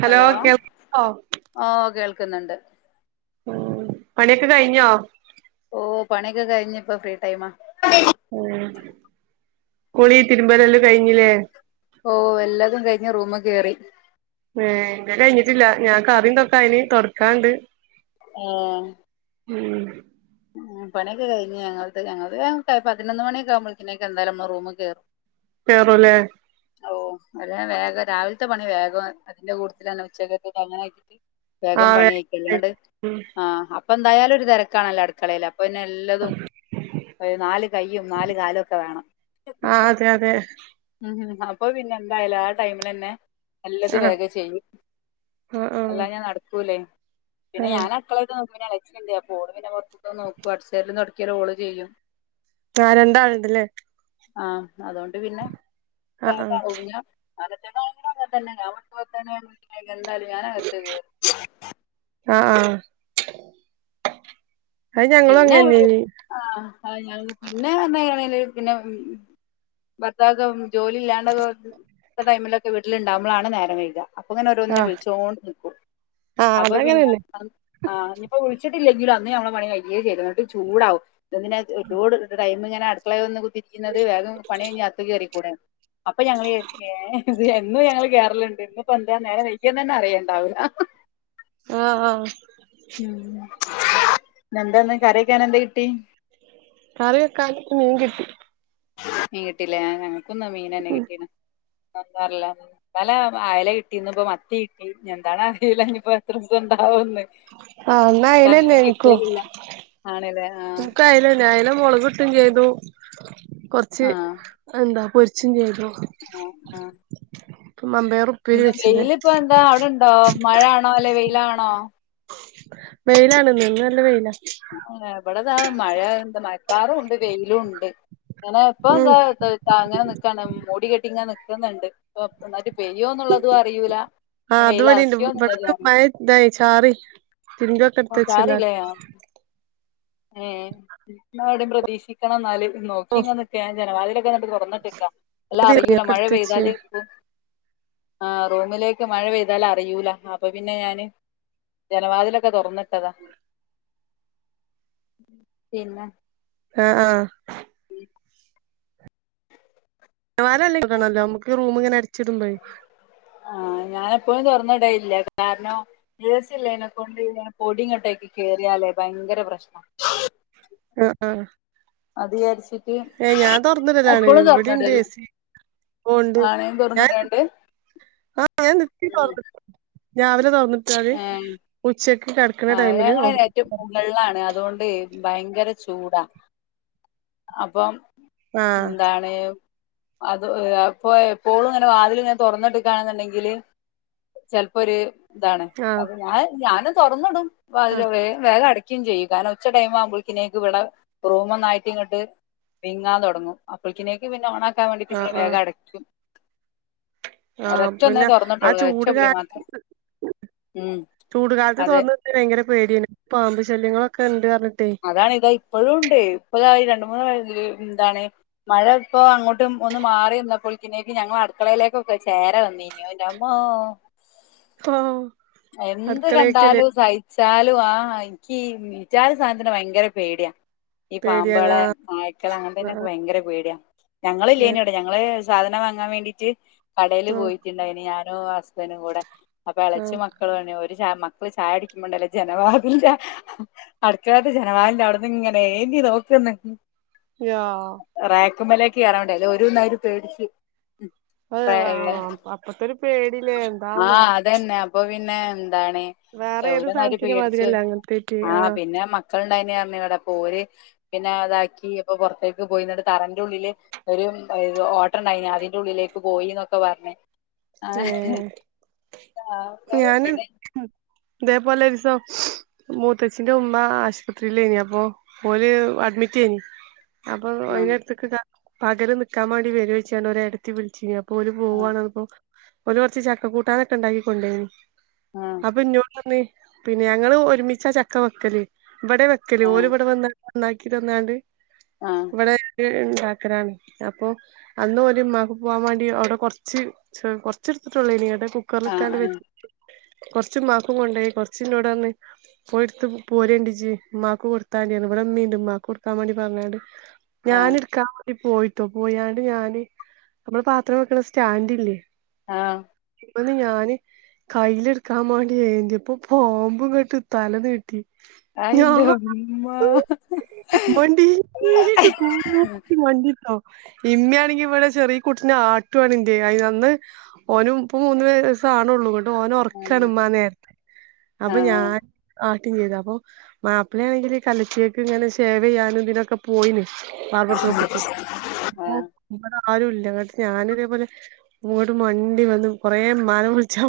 Hello കേോ [unintelligible] നിക്കുന്നുണ്ട് ഉം പണിയൊക്കെ കഴിഞ്ഞോ ഓഹ പണിിക്ക കഴിഞ്ഞി ഇപ്പ ഫ്രീ ൈം ആ കുളി തിരുമ്പലല്ലാം കഴിഞ്ഞില്ലേ ഓ എല്ലാതും കഴിഞ്ഞ് റൂമ കേയറി ഏ എന്റെ കഴിഞ്ഞിട്ടില്ല ഞാ കറിിയന്തൊക്ക അന് തുൊടക്കാണ്ട് ആഹ ഉം മ പണിയൊക്കെ കഴിഞ്ഞഞ് ഞങ്ങൾ ഞൾ പതിനൊന്ന് മണിയൊക്കെകുമ്പോളിക്കേക്ക എന്തായാലും നമ്മ റൂം കയറും കേറുംല്ലേ ഓ അ വ രാവിലത്തെ പണി വേഗം അതിന്റെ കൂടുൽന്ന ഉച്ച് അങ്ങന ആക്കിട്ട് ആ വേഗം പണിയിക്ക വേഗം അല്ലാണ്ട് ഉം ആഹ അപ്പ എന്തായാലും തിക്കാണല്ല അട കളയില പിന്നെ എല്ലതും നാല് കയ്യും നാല് കാലുവൊക്കെ വേണം ആ അതെ അതെ ഉം അപ്പൊ പിന്നെ എന്തായാലു ആ ടൈമിലന്നെ നല്ലത് ആ വേഗ ചെയ്യ് ആ ആ എല്ലാം ഞാൻ നടക്കൂല്ലേ ആ പിന്നെ ഞാൻ അക്കള- സ്ണ്ട് അപ്പൊഓളിഞ്ഞനെ പുറത്ത്ന് നോക്കും അടിച്ചാരലുംതൊടക്കലും ഓള് ചെയ്യും ആഹ് രണ്ടാളിണ്ടല്ലേ ആഹ് അതോണ്ട് [unintelligible] ആ ആ [unintelligible] എന്താലും ഞാൻ അകത്തത്കേറി ആ ആ അത് ഞങ്ങളും പിന്നെ അങ്ങനെന്നേനി ആഹ് ഞങ്ങ പിന്നെ വന്നേറി പിന്നെ ഉം ഭർത്താക്കെ ജോലി ഇല്ലാണ്ട ടൈമിലൊക്കെ വീട്ടിലിണ്ടാവുമ്പളാണ് നേരം കഴുക അപ്പൊങ്ങനെ ആ ഓരോന്നിനും വിളിച്ചോണ്ട് നിക്കും ആ അപ്പൊ പിന്നെ അതങ്ങനെന്നെ ആഹ് ഇനിപ്പോ വിളിച്ചി- ഇല്ലെങ്കിലൊ അന്ന്ഞമ്മള പണി- യേ ചെയ്ത- ചൂടാവും ഇതെന്തിന ലോട് ടൈമി- അടുക്കളെ- രിക്കുന്നത് വേഗം പണിഴിഞ്ഞ അകത്തേക്ക് കേറിക്കൂടെന്ന് അപ്പൊ ഞങ്ങള് ഇ ഏഹ് എന്നും ഞങ്ങള് കേറലിണ്ട് ഇന്നിപ്പോ എന്താ നേരെ വയ്കിയോന്ന് തന്നെ അറിയേണ്ടാവൂല്ല ആ ആഹ് ഇന്ന്എന്താന്ന് കറിക്കാനെന്ത് കിട്ടി കറിവെക്കാൻ മീൻങ്കിട്ടി മീൻ കിട്ടില്ലെ ൻക്കുന്ന് മീനന്നെ കിട്ടീന അസാരില്ല ഇന്നല അയല കിട്ടി ഇന്നിപ്പ മത്തി കിട്ടി എന്താണ അറിയില്ല ഇനിപ്പോ എത്ര ദിസണ്ടാ- ആഹ് ഒന്ന് ആ ഇന്ന് അങ്ങനെ കിട്ടലില്ല ആണല്ലേ ആ ൻക്ക് അയലന്നെ അയല മൊളകിട്ട് യ്തു കൊറച്ച് എന്താ പൊരി- ച്ചും ചെയ്തു ആഹ് ആഹ് മമ്പയർ ഉപ്പേരി വെച്ച്ണ് വെയിലിപ്പോ എന്താ അവിടെണ്ടോ മഴ ആണോ അല്ല വെയിലാണോ വെയിലാണിന്ന് ഇന്ന് നല്ല വെയിലാ ആഹ് ഇവിടെതാ മഴ എന്താ മഴക്കാറും ഉണ്ട് വെയിലുണ്ട് ഇങ്ങനെ ഇപ്പൊ ഉം എന്താ അങ്ങനെ നിക്കാണ് മൂടികെട്ടി ഇങ്ങനെ നി- ന്ന്ണ്ട് പ്പം ഒന്നായിട്ട് പ്പം ആ അത് വെയിൽ ഇവടിണ്ട് അറക്കിയോ എന്നുള്ളതും അറിയില്ല മഴ ഇതായി ചാറി തിര്മ്പിയൊക്കെ അപ്പൊ എടുത്ത് ചാറില്ലേ വെച്ചല്ലാരും ഏ ഇന്നാ ഇവിടെയും പ്രതീക്ഷിക്കണം ന്നാല് നോക്കിങ്ങ് ന നിക്ക്ക ജനവാ ട്ട തുറന്നിട്ട് നിക്കാ അല്ലേ അറിയൂല ഒക്കെ മഴ എടുത്ത് വെച്ച് പെയ്താല് ആ റൂമിലേക്ക് മഴ പെയ്താല് അറിയൂല അപ്പൊ പിന്നെ ഞാന് ജനവാതിലൊക്കെ തുറന്നിട്ടതാ പിന്നെ ആ ആ [inaudible] കട്ടണല്ലോ നമക്ക് റൂമിങ്ങന് ചിടുമ്പെ ഞാന എപ്പോഴും തൊറന്നിടല് ഇല്ല കാരണം എ സി കൊണ്ട് പൊടിങ്ങോട്ടക്കി കേറിയാലേ ഭയങ്കര പ്രശ്നം ആഹ ആ അത് വിചാരിച്ചിട്ട് ഏ ഞാൻ തുറന്നിടലാണ് എപ്പോഴും ഇവിടെണ്ട് തുറന്നിടല് എ സി ഓ ഉണ്ട് ആണയും ഞാൻ നി തുറന്നുവിടാണ്ട് ആഹ ഞാൻ നിത്യം തുറന്നിട്ട് രാവിലെ തൊറന്ന് ഏആ ടൈമില് ഞങ്ങള ആഹ് ഏറ്റവും മുകളിലാണ് അതോണ്ടെ ഭയങ്കര ചൂടാ അപ്പം ആഹ് എന്താണ് അത് അപ്പൊ എപ്പോഴും ഇങ്ങനെ വാതിൽ ഇങ്ങനെ തുറന്നിട്ക്കാണെണ്ടെങ്കില് ചെിലപ്പോ ഒരു ഇതാണ് ആഹ് അപ്പൊ ഞാൻ ഞാന തൊറന്നിടും വാതില് വേഗം വേഗ അടക്ക് ചെയ്യും കാരണം ഉച്ചടൈം ആകുമ്പോഴേക്കും ഇവിടെ റൂമന്നായിട്ടി ഇങ്ങോട്ട് വിങ്ങാൻ തുടങ്ങും അപ്പോഴേക്കും പിന്നെ ഓണാ കാൻ വേണ്ടി പിന്നെ വേഗം അടയ്ക്കും ആ ഒരൊറ്റ ഒന്നേ പിന്നെ ആ തുറന്നിട്ടുള്ളൂ ഒരൊറ്റ ചൂട് വിളി മാത്രം കാരണം ഉം ചൂടുകാലത്ത് അതെ തൊറന്ന് ഇട്ടു കഴിഞ്ഞാൽ ഭയങ്കര പേടിയാണ് പാമ്പ് ശല്യങ്ങള ഒക്കെ ഇണ്ട് അതാണ് ഇതാ ഇപ്പോഴുണ്ട് ഇപ്പോഴാണെങ്കിൽ രണ്ട് മൂന്ന് വ എന്താണ് മഴ ഇപ്പോ അങ്ങോട്ടും ഒന്ന് മാറി വന്നപ്പോളിക്കനേക്ക് ഞങ്ങൾ അടുക്കളയിലേക്കൊക്കെ ചേര വന്നീനോന് എൻ്റെ അമ്മോ ഓ എന്ത് അടുക്കളേക്കല്ലേ കണ്ടാലും സഹിച്ചാലും ആ മി വിചാരിച്ച് ഈ സാധനത്തിന് ഭയങ്കര പേടിയാ ഈ പേടിയാണ് പാമ്പളെ നായ്ക്കളെ അങ്ങനത്തെന്നെക്കെ ആഹ് ഭയങ്കര പേടിയ ഞങ്ങളില്ലേന് ഇടെ ഞങ്ങള് സാധനം വാങ്ങാൻ വേണ്ടിട്ട് കടയില് ആഹ് പോയിട്ടുണ്ടായിന് ഞാൻ [unintelligible] കൂടെ അപ്പൊ ഇളെച്ചി ആഹ് മക്കൾ വേണെ ച മക്കള് ചായ കുടിക്കുമ്പോണ്ടല്ലോ ജനാവിതിൽ ആ അടുക്കളേത്ത് ജനവാതിന്റെ അവിടന്ന് ഇങ്ങനെ എന്തി നോക്കുന്നു യാ ഉക്കുമലക്ക് കേറാൻ വേണ്ടി ഓല് ഒന്നായിറ്റ് പേടിച്ച് അതെ വാ അപ്പത്തൊരു പേടിയില്ലേ എന്താന്നോ എന്നാ വേറെ ഏത് സാധനത്തിന് മാതിരിയല്ല അങ്ങനത്തേറ്റി ആ പിന്നെ മക്കളുണ്ടായതി വിടെ പോര് പിന്നെ അതാക്കി ഇപ്പൊ പുറത്തേക്ക് പോയിന്നട്ട് തറന്റെ ഉള്ളില് ഒരു ഓട്ടർണ്ടായി അതിന്റെ ഉള്ളിലേക്ക് പോയിന്നൊക്കെ പറഞ്ഞേ ഏ ആ, ഞാനും പിന്നെ ഇതേ പോലെ ഒരിസം മൂത്തച്ഛിന്റെ ഉമ്മ ആശുപത്രീലെനി അപ്പൊ ഓല് അഡ്മിറ്റ് എനി അപ്പൊ വൈന്നേരത്ത് [unintelligible] പകല് നിക്കാൻ വേണ്ടി വരോയ്ച്ചാണ്ട് ഒരേടത്തി വിളിച്ചിനു അപോല് പോവാണ് ർഞ്ഞപ്പോ ഓല് കൊർച്ച് ചക്ക കൂട്ടാനൊക്കെ ഉണ്ടാക്കി കൊണ്ടേയ്നി. ആ, അപ്പന്നോട് പർഞ്ഞ് പിന്നെ ഞങ്ങള് ഒരുമിച്ചാ ചക്ക വെക്കല് ഇവിടെ വെക്കല് ആ, ഓലിവിടെ വന്ന് നന്നാക്കി തന്നാണ്ട് ആ, ആ, ഇവിടെ [unintelligible] ക്കലാണ് അപ്പൊ അന്നോല് മ്മാക്ക് പോവാൻ വേണ്ടി അവിടെ കൊറച്ച് ച്ച് കൊറച്ചെടുത്തിട്ടൊള്ളയ്നിം എന്നിട്ട് ആ, കുക്കറിലിട്ടാണ്ട് വെച് കൊറച്ച് മ്മാക്കും കൊണ്ടോയി കൊറച്ച്ന്നോട് പറഞ്ഞ് പോയി ഇടുത്ത് പോരണ്ടിജ്ജ് മ്മാക്ക് കൊടുത്താതീന്ന് പറഞ് ഇവിടെ മ്മീണ്ട് മ്മാക്ക് കൊടുക്കാൻ വേണ്ടി പറഞ്ഞണ്ട് ആ, ആ, ഞാനെടുക്കാൻ വേണ്ടി പോയിട്ടോ പോയാണ്ട് ഞാന് നമ്മള് പാത്രം വെക്കണ സ്റ്റാൻഡില്ലേ ആഹ് അവിട്ന്ന് ഞാന് കയ്ലെടുക്കാൻ മാണ്ടി ഏന്തിയപ്പോ പാമ്പ്ങ്ങട്ട് തല നീട്ടി അതിന്റെ ഉമ്മ [unintelligible] മണ്ടീട്ട് കൂക്കി മണ്ടീട്ടോ ഇമ്മയാണെങ്കി ഇവിടെ ചെറിയ കുട്ടിനെ ആട്ടുവാണെ [unintelligible] അന്ന് ഓനും ഇപ്പ മൂന്ന് വയസ്സ് ആവണുള്ളൂ [unintelligible] ഓന ഉറക്കാണ് ഉമ്മ നേരത് ആ, ആ, അപ്പൊ ഞാ ചെയ്ത അപ്പൊ മാപ്പിളണെങ്കിൽ കലച്ചക്ക്ങ്ങനെ [unintelligible] ചെയ്യാനും ഇതിനൊക്കെ പോയിന് ബാർബർഷോപ്പ്ക്ക് ആ, ആരും ഇല്ല ങ്ങട്ട് ഞാനതേപോലെ അങ്ങോട്ട് മണ്ടിവന്നു കൊറേമ്മാനെ വിളിച്ചാ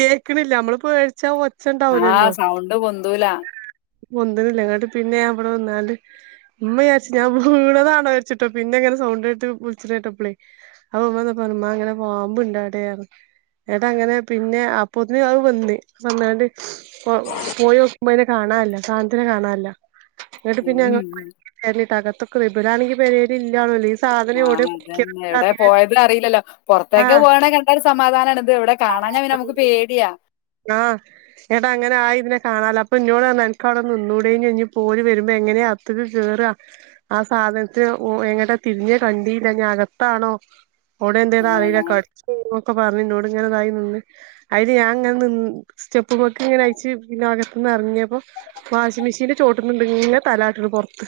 കേൾക്കണില്ല നമ്മളിപേട്ചാ ആഹ് സൗണ്ട് പൊന്തൂല പൊന്ത്ണ്ല്ല ങ്ങട്ട്പിന്നെ ഞാൻ വടെ വന്നാണ്ട് മ്മ ജാരിച്ച ഞാൻ വീണതാര്ച്ചിട്ടോ പിന്നെങ്ങനെ സൗണ്ട ആയിട്ട് വിളിച്ചിണെട്ടപ്പളേ അപ്പൊ അമ്മന്നപ്പോ മ്മാ ങ്ങനെ പാമ്പ്ണ്ടാട ട്ടാ ങ്ങനെ പിന്നെ അപ്പൊത്തിന് അത് വന്ന് വന്നാണ്ട് പോയോ ഉമ്മനെ കാണാനല്ല സാനതിനെ കാണാനല്ല എടു പിന്നെ ഉം ഞങ്ങ [unintelligible] ക [unintelligible] ഇവരാണെങ്കിൽ പേര് ഇല്ലാണോ ആ അതന്നെ എവിടെ പോയതറീല്ലല്ലോ പുറ [unintelligible] ക്ക് ആഹ് പോകണേ കണ്ട സമാധാനണ് ഇത്വിടെ കാണാഞ്ഞാ പിന്ന നമുക്ക് പേടിയാ ആഹ് ങ്ങട്ടങ്ങനായി ന്നേ കാണാല അപ്പൊ ഇന്നോട്റഞ്ഞു അവിടെന്നെ നിന്നൂടെനിയോ ഞ്പ്പോല് വരുമ്പോ എങ്ങനെ അകത്ത്ക്ക്കേറാ ആ സാധനത്തിന് എങ്ങട്ടാ തിരിഞ്ഞ കണ്ടീല്ല ഞ് അകത്താണോ ഔടെ ന്താന്നറീല ആഹ് കട്ചുന്നൊക്കെ പറഞ്ഞിന്നോ - ങ്ങനതായി നിന്ന് അതിന് ഞാ- ങ്ങനെ നിന്ന് സ്റ്റെപ്പ്മ്മക്ക് ഇങ്ങനെ അയച്ചു പിന്ന അകത്ത് നിന്ന് ഇറങ്ങിയപ്പോ വാഷിംഗ മെഷീനിന്റെ ചോട്ട്ന്ന്ണ്ട് ഇങ്ങനെ തലാട്ടുന്നു പുറത്ത്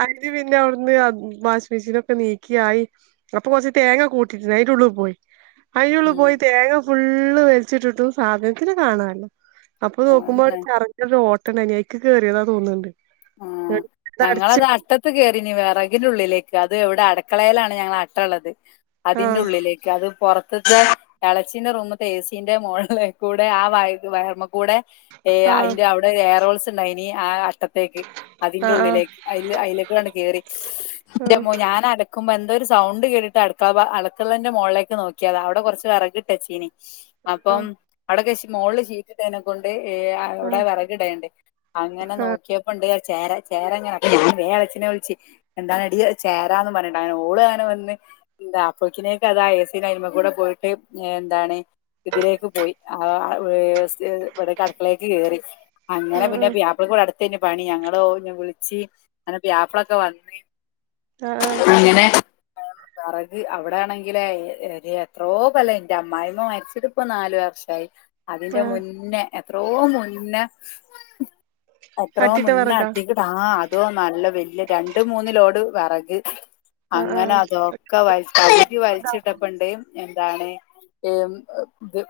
അതില് പിന്നെ അവിടുന്ന് വാഷിമെഷീനൊക്കെ നീക്കിആയി അപ്പൊ കൊറച്ച് തേങ്ങ കൂട്ടിയിയിട്ട്ണ് അതിന്റുള്ളിപോയി ഉം അയ്ന്റുള്ളപോയി തേങ്ങ ഫുൾ ഫുള്ള് വലിച്ചിട്ടിട്ടും സാധനത്തിനെ കാണാല്ല അപ്പൊ നോക്കുമ്പോ [unintelligible] അതന്നെ [unintelligible] കേറിയതാ തോന്നുന്നുണ്ട് ആ അത് ഞങ്ങളത് അടച്ചിട്ട് അട്ടത്ത് കേറീനി വിറകിനുള്ളിലേക്ക് അത് എവിടെ അടക്കളയിലാണ് ഞങ്ങള അട്ടള്ളത് അതിന്റെ ആഹ് ഉള്ളിലേക്ക് അത് പുറ [unintelligible] ത്തെ ഇളച്ചിന്റെ റൂമത്ത് എ സിന്റെ മോളില്കൂടെ ആ വ വയർമ കൂടെ ആഹ് അതിന്റെ അവിടെ എയർഹോൾ ണ്ടായിനി ആ അട്ട [unintelligible] അതിന്റെ ആഹ് ഉള്ളിലേക്ക് അയ്ലെകൂടെ കേറി ന്റമ്മോ ആഹ് ഞാൻ അടക്കുമ്പോ എന്ത ഒരു സൗണ്ട് കേട്ടിട്ട് അടുക്കള അടുക്കളന്റെ മുകളിലേക്ക് നോക്കിയത അവിടെ കുറച്ച് വിറക് ട്ടചീനി അപ്പം അവിടെ ക- മോള് ഷീറ്റിട്ടെനെകൊണ്ട് ഏ ആഹ് അവിടെ ആഹ് വെറകിടേണ്ട് അങ്ങനെ ആഹ് നോക്കിയപ്പ ചേര ചേരങ്ങനെ ഞാൻ വേം എളയച്ചിനെ വിളിച്ചി എന്താണ് എടീ ചേരാന്ന് പറഞ്ഞിട്ട് അങ്ങനെ ഓള് അങ്ങനെ വന്ന് എന്താ അപ്പക്കിനേക്കതാ എ സിടെ അതുമ്മേകൂടെ പോയിട്ട് എന്താണ് ഇതിലേക്ക് പോയി ആ ഏ ഇവിടെക്കെ അടക്കളേക്ക് കേറി അങ്ങനെ പിന്നെ ആഹ് പുയ്യാപ്പിളക്ക് ഇവിടെ അടുത്തയ്നു പണി ഞങ്ങളോ നെ വിളിച്ച് അങ്ങനെ പുയ്യാപ്ലാക്കെ വന്ന് ആഹ് ആഹ് അങ്ങനെ പേറക് അവിടെ ആണെങ്കിലേ എത്രോ കൊല്ലോ ന്റെ അമ്മായിമ്മ മരിച്ചിട്ടിപ്പോ നാലു വർഷായി അതിന്റെ ആഹ് മുന്നേ എത്രോ മുന്നെ എത്രോ അട്ടിട്ട മുന്നെ വിറകാ അട്ടി [unintelligible] ആ അതോ നല്ല വല്യ രണ്ട് മൂന്ന് ലോഡ് വെറക് ആഹ് അങ്ങനെ ആഹ് അതൊക്കെ വലി പകതി വലിച്ചിട്ടപ്പൊണ്ട് എന്താണ് ഏ ഇത്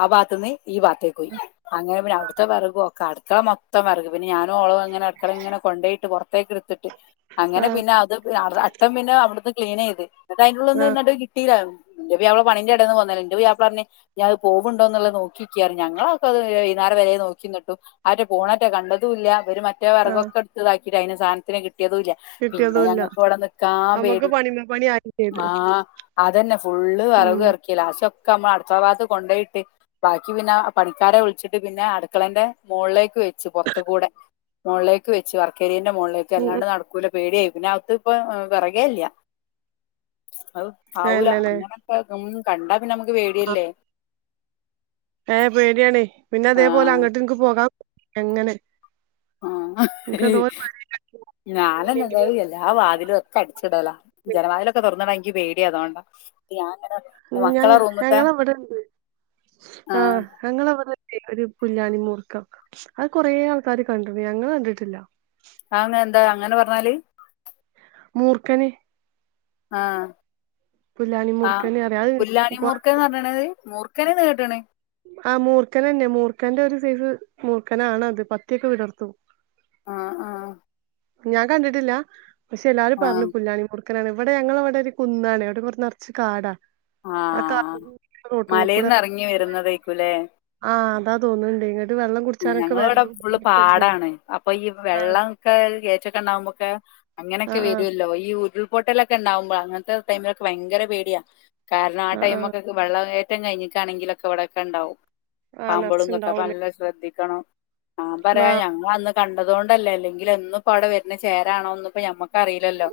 ആ ഭാഗത്തുന്ന് ഈ ഭാഗത്തേക്ക് പോയി അങ്ങനെ പിന്നെ അവിടുത്തെ വെറകും ഒക്കെ അടു ത്തമൊ ത്തമർഗം പിന്നെ ഓളും ഇടക്കടെനങ്ങനെ കൊണ്ടോയിട്ട് പുറത്തേക്കെടുത്തിട്ട് അങ്ങനെ ആഹ് പിന്നെ അത് അട്ടം പിന്നെ അവിടുന്ന് ക്ലീന് ചെയ്ത് അന്നട്ട് അതിനുള്ളി വന്ന് ആഹ് നിന്നിട്ട് കിട്ടയില്ലേ എന്റെ പുയ്യാപ്പള പണിന്റെ എടാന്ന് പോന്നതല്ലെ എന്റെ പുയ്യാപ്പള പറഞ്ഞ് ഈയത് പോവുണ്ടോന്ന് നോക്കിക്കാ പറഞ്ഞ് ഞങ്ങളൊക്കത് വൈകുന്നേരംവരെ നോക്കി നിന്നിട്ടും അവൻ്റെ ഫോണട്ടെ കണ്ടതൂല്ല മറ്റേ ആഹ് വെറകൊക്കെ എടുത്തിതാക്കി അയ്ന് സാധനത്തിന് കി കിട്ടിയതൂല്ല. പിന്നെ കിട്ടിയതും ഇല്ല ഞങ്ങക്കിവിടെ നിക്കാൻ നമ്മുക്ക് പേടി. പണിമേ പണി ആയി ചെയ്ത് ആ അതന്നെ ഫുള്ള് ഉം വെറകും ഇറക്കി ലാസ്റ്റൊ ക്കമ അടുക്കള ഭാഗത്ത് കൊണ്ടേയിട്ട് ബാക്കി പിന്നെ പണിക്കാരെ വിളിച്ചിട്ട് പിന്നെ അടുക്കളെന്റെ മോൾലേ ക്ക് വെച്ച് പുറത്തുക്കൂടെ മോളിലേക്ക് വെച്ച് വർക്കേരിയ മോളിലേക്ക് ഉം ഉം അല്ലാണ്ട് നടക്കൂല. പേടിയായി പിന്നകത്ത് ഇപ്പൊ വിറകേല്ല അഹ് ആവൂല ഇല്ലല്ലേ അങ്ങനൊക്കെ ഉം കണ്ട പിന്നെ നമുക്ക് ആ പേടിയല്ലേ ഏ പേടിയാണ്. പിന്നെ അതേപോലെ അങ്ങോട്ട് എനിക്ക് പോകാ എങ്ങനെ ആ എനിക്കെന്തോ ഒരു പേടിയാ. ഇല്ലെങ്കിലും ഞാനാണെങ്കിൽ എല്ലാ വാതിലും ഒക്കെ അടിച്ചിടല, ജനവാതിലൊക്കെ തുറന്നുണ്ടങ്കി എനിക്ക് പേടിയ, അതുകൊണ്ടാ ഞാൻ ഇങ്ങനെ മക്കളെ റൂമ്ത്തെ ഞങ്ങള് ഇവിടെണ്ട്, ആ ഞങ്ങളെവിടെ ഒരു പുല്ലാനി മൂർക്കൻ അത് കൊറേ ആൾക്കാാര് കണ്ടിരുന്നു, ഞങ്ങൾ കണ്ടിട്ടില്ല. അങ്ങനെ എന്താ അങ്ങനെ പറഞ്ഞാല് മൂർഖന് ആ പുല്ലാനി മൂർഖന് അറിയാ അത് ആ്പുല്ലാണി കൊ- മൂർഖന്ന് പറഞ്ഞണാല് മൂർഖനെന്ന് കേട്ട്ണ് ആ മൂർക്കനന്നെ മൂർക്കൻറെ ഒരു സൈസ് മൂർക്കനാണ് അത് പത്തിയൊക്കെ വിടർത്തും ആ ആ ഞാൻ കണ്ടിട്ടില്ല പക്ഷെ എല്ലാരും ആ പറഞ്ഞു പുല്ലാനി മൂർഖ മൂർഖനാണ് ഇവിടെ ഞങ്ങടെ ഇവിടെ ഒരു കുന്നാണ് അവിടെ നിറച്ച് കാടാ. ആ മലേന്ന് [unintelligible] ഇറങ്ങി വരുന്നതേക്കൂലേ ആ അതാ തോന്നുന്നുണ്ടെ ഞങ്ങള ഇവിടെ ഫുള്ള് പാടാണ് അപ്പൊ ഈ ആഹ് വെള്ളാക്കെ [unintelligible] നമുക്ക് അങ്ങനെയൊക്കെ ആഹ് ആഹ് വരുവല്ലോ ഈ ഒരു ഹോട്ടലൊക്കെ ഉണ്ടാവുമ്പോൾ അങ്ങനത്തെ ടൈമിലക്കെ ഭയങ്കര പേടിയാ കാരണം ആ ആഹ് ടൈമൊക്കെ വെള്ളം ഒറ്റം കഴിഞ്ഞട്ടാണെങ്കിലുംക്ക ഇവിടൊെക്ക ഉണ്ടാവും ആഹ് ആഹ് പാമ്പുകളന്നൊക്കെ നർച്ച്ണ്ടാവുലേ പണ്ട് ചിന്തിക്കണം ആ, പറയാ ആഹ് ഞങ്ങൾ വന്ന് കണ്ടത് കൊണ്ടല്ലേ, അല്ലെങ്കിൽ എന്നും ഇപ്പോ അവിടെ വരുന്ന ചേരാണോന്നപ്പോ ഞമ്മക്ക് അറിയില്ലല്ലോ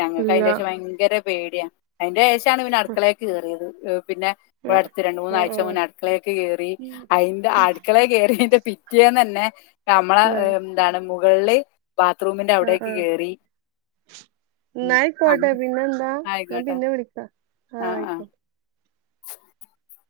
ഞങ്ങൾക്ക് ഇല്ല അതിന്റേഷം ഭയങ്കര പേടിയാ അതിന്റെ ശേഷാണ് പിന്നെ അടുക്കളേക്ക് കയറിയത് പിന്നെ ആഹ് അടുത്ത് രണ്ടു മൂന്നാഴ്ച ആഹ് മുന്നെ അടുക്കളയൊക്കെ കയറി, അതിന്റെ അടുക്കളയറി അതിന്റെ പിറ്റേന്ന് തന്നെ കമള എന്താണ് വെള്ളി ആ, ആ ഉം എന്നായിക്കോട്ടെ പിന്നെ എന്താ, ഞൻ ആയിക്കോട്ടെ പിന്നെ വിളിക്കാം, ആ ആഹ് ആഹ് ആയിക്കോട്ടെ [unintelligible]